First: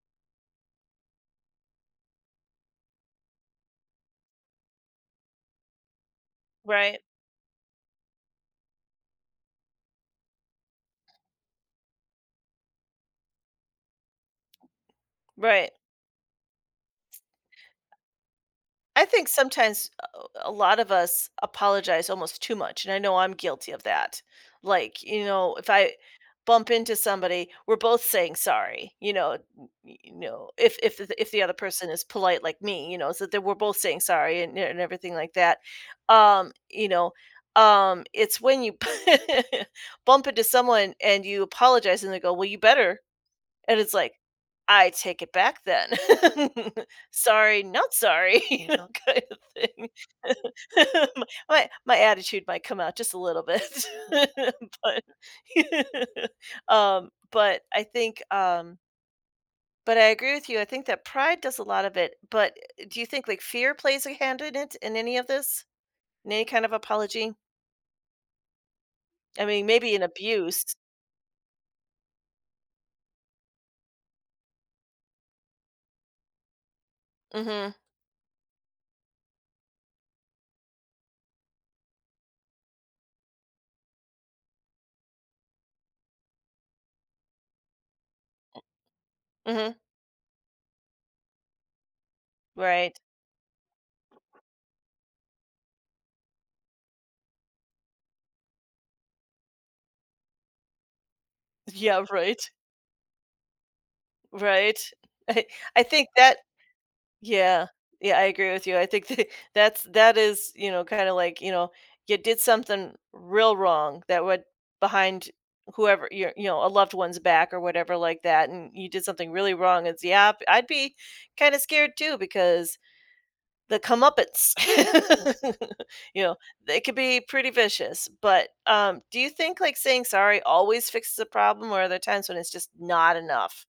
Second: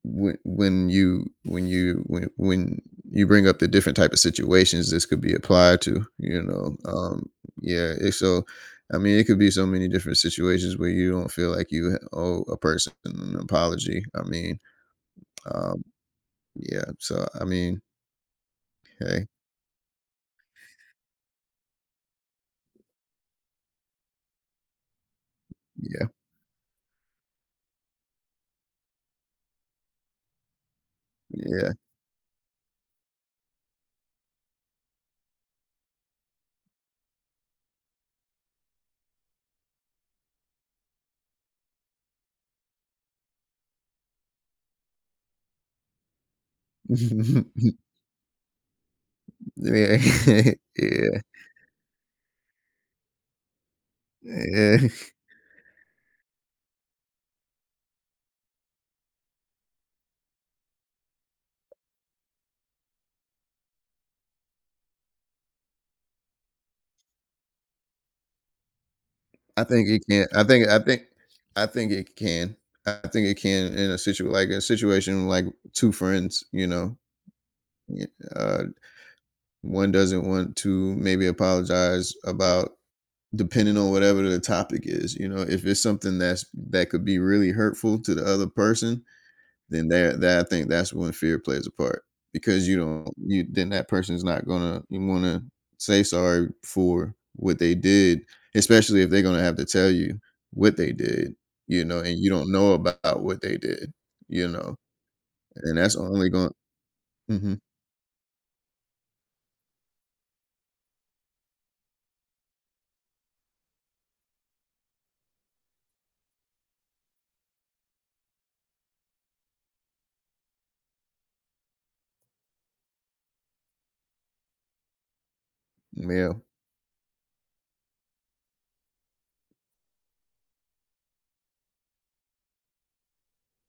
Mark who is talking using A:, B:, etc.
A: Whe when you when you when when you bring up the different type of situations, this could be applied to, you know,
B: Right.
A: um, yeah, it's so, I mean, it could be so many different situations where you don't feel like you, eh, owe a person an apology. I mean,
B: Right.
A: um, yeah, so, I mean
B: I
A: ‘Kay.
B: think sometimes a lot of us apologize almost too much, and I know I'm guilty of that. Like, you know, if I
A: Yeah.
B: bump into somebody, we're both saying "sorry," you know, y y you know, if if if the other
A: Yeah.
B: person is polite like me, you know, so we're both saying sorry and and everything like that, um, you know, um, it's when you bump into someone and you apologize and they go, "Well, you better," and it's like, "I take it back then." "Sorry, not sorry," you know, kind of thing.
A: Yeah,
B: My.
A: yeah.
B: my my attitude might come out just a little bit,
A: Yeah.
B: but, um, but I think, um but I agree with you. I think that pride does a lot of it, but do you think like fear plays a hand in it in any of this, in any kind of apology? I
A: I
B: mean,
A: think
B: maybe an
A: it can I think
B: abuse.
A: I think, I think it can. I think it can in a situa like a situation like 2 friends, you know.
B: Mhm.
A: Y uh, one doesn't want to maybe apologize about depending on whatever the topic is, you know, if it's something that's, that could be really hurtful to the other person,
B: M Mhm
A: then that that I think that's when fear plays a part because you
B: Right.
A: don't you then that person's not gonna wanna say "sorry" for what they did, especially if they're gonna have to tell you what they did, you know,
B: Yeah,
A: and you
B: right.
A: don't know about what they did, you know.
B: Right.
A: And
B: I
A: that's
B: think
A: only
B: that,
A: gonn mhm.
B: yeah, yeah, I agree with you. I think th that's that's that is, you know, kinda like, you know, you did something real wrong that would behind whoever, your you know, a loved one's back or whatever like that, and you did something really wrong, it's, yeah, I'd be kind of scared too because the comeuppance,
A: M
B: you know,
A: Yeah.
B: they could be pretty vicious, but, um, do you think like saying "sorry" always fixes the problem, or are there times when it's just not enough?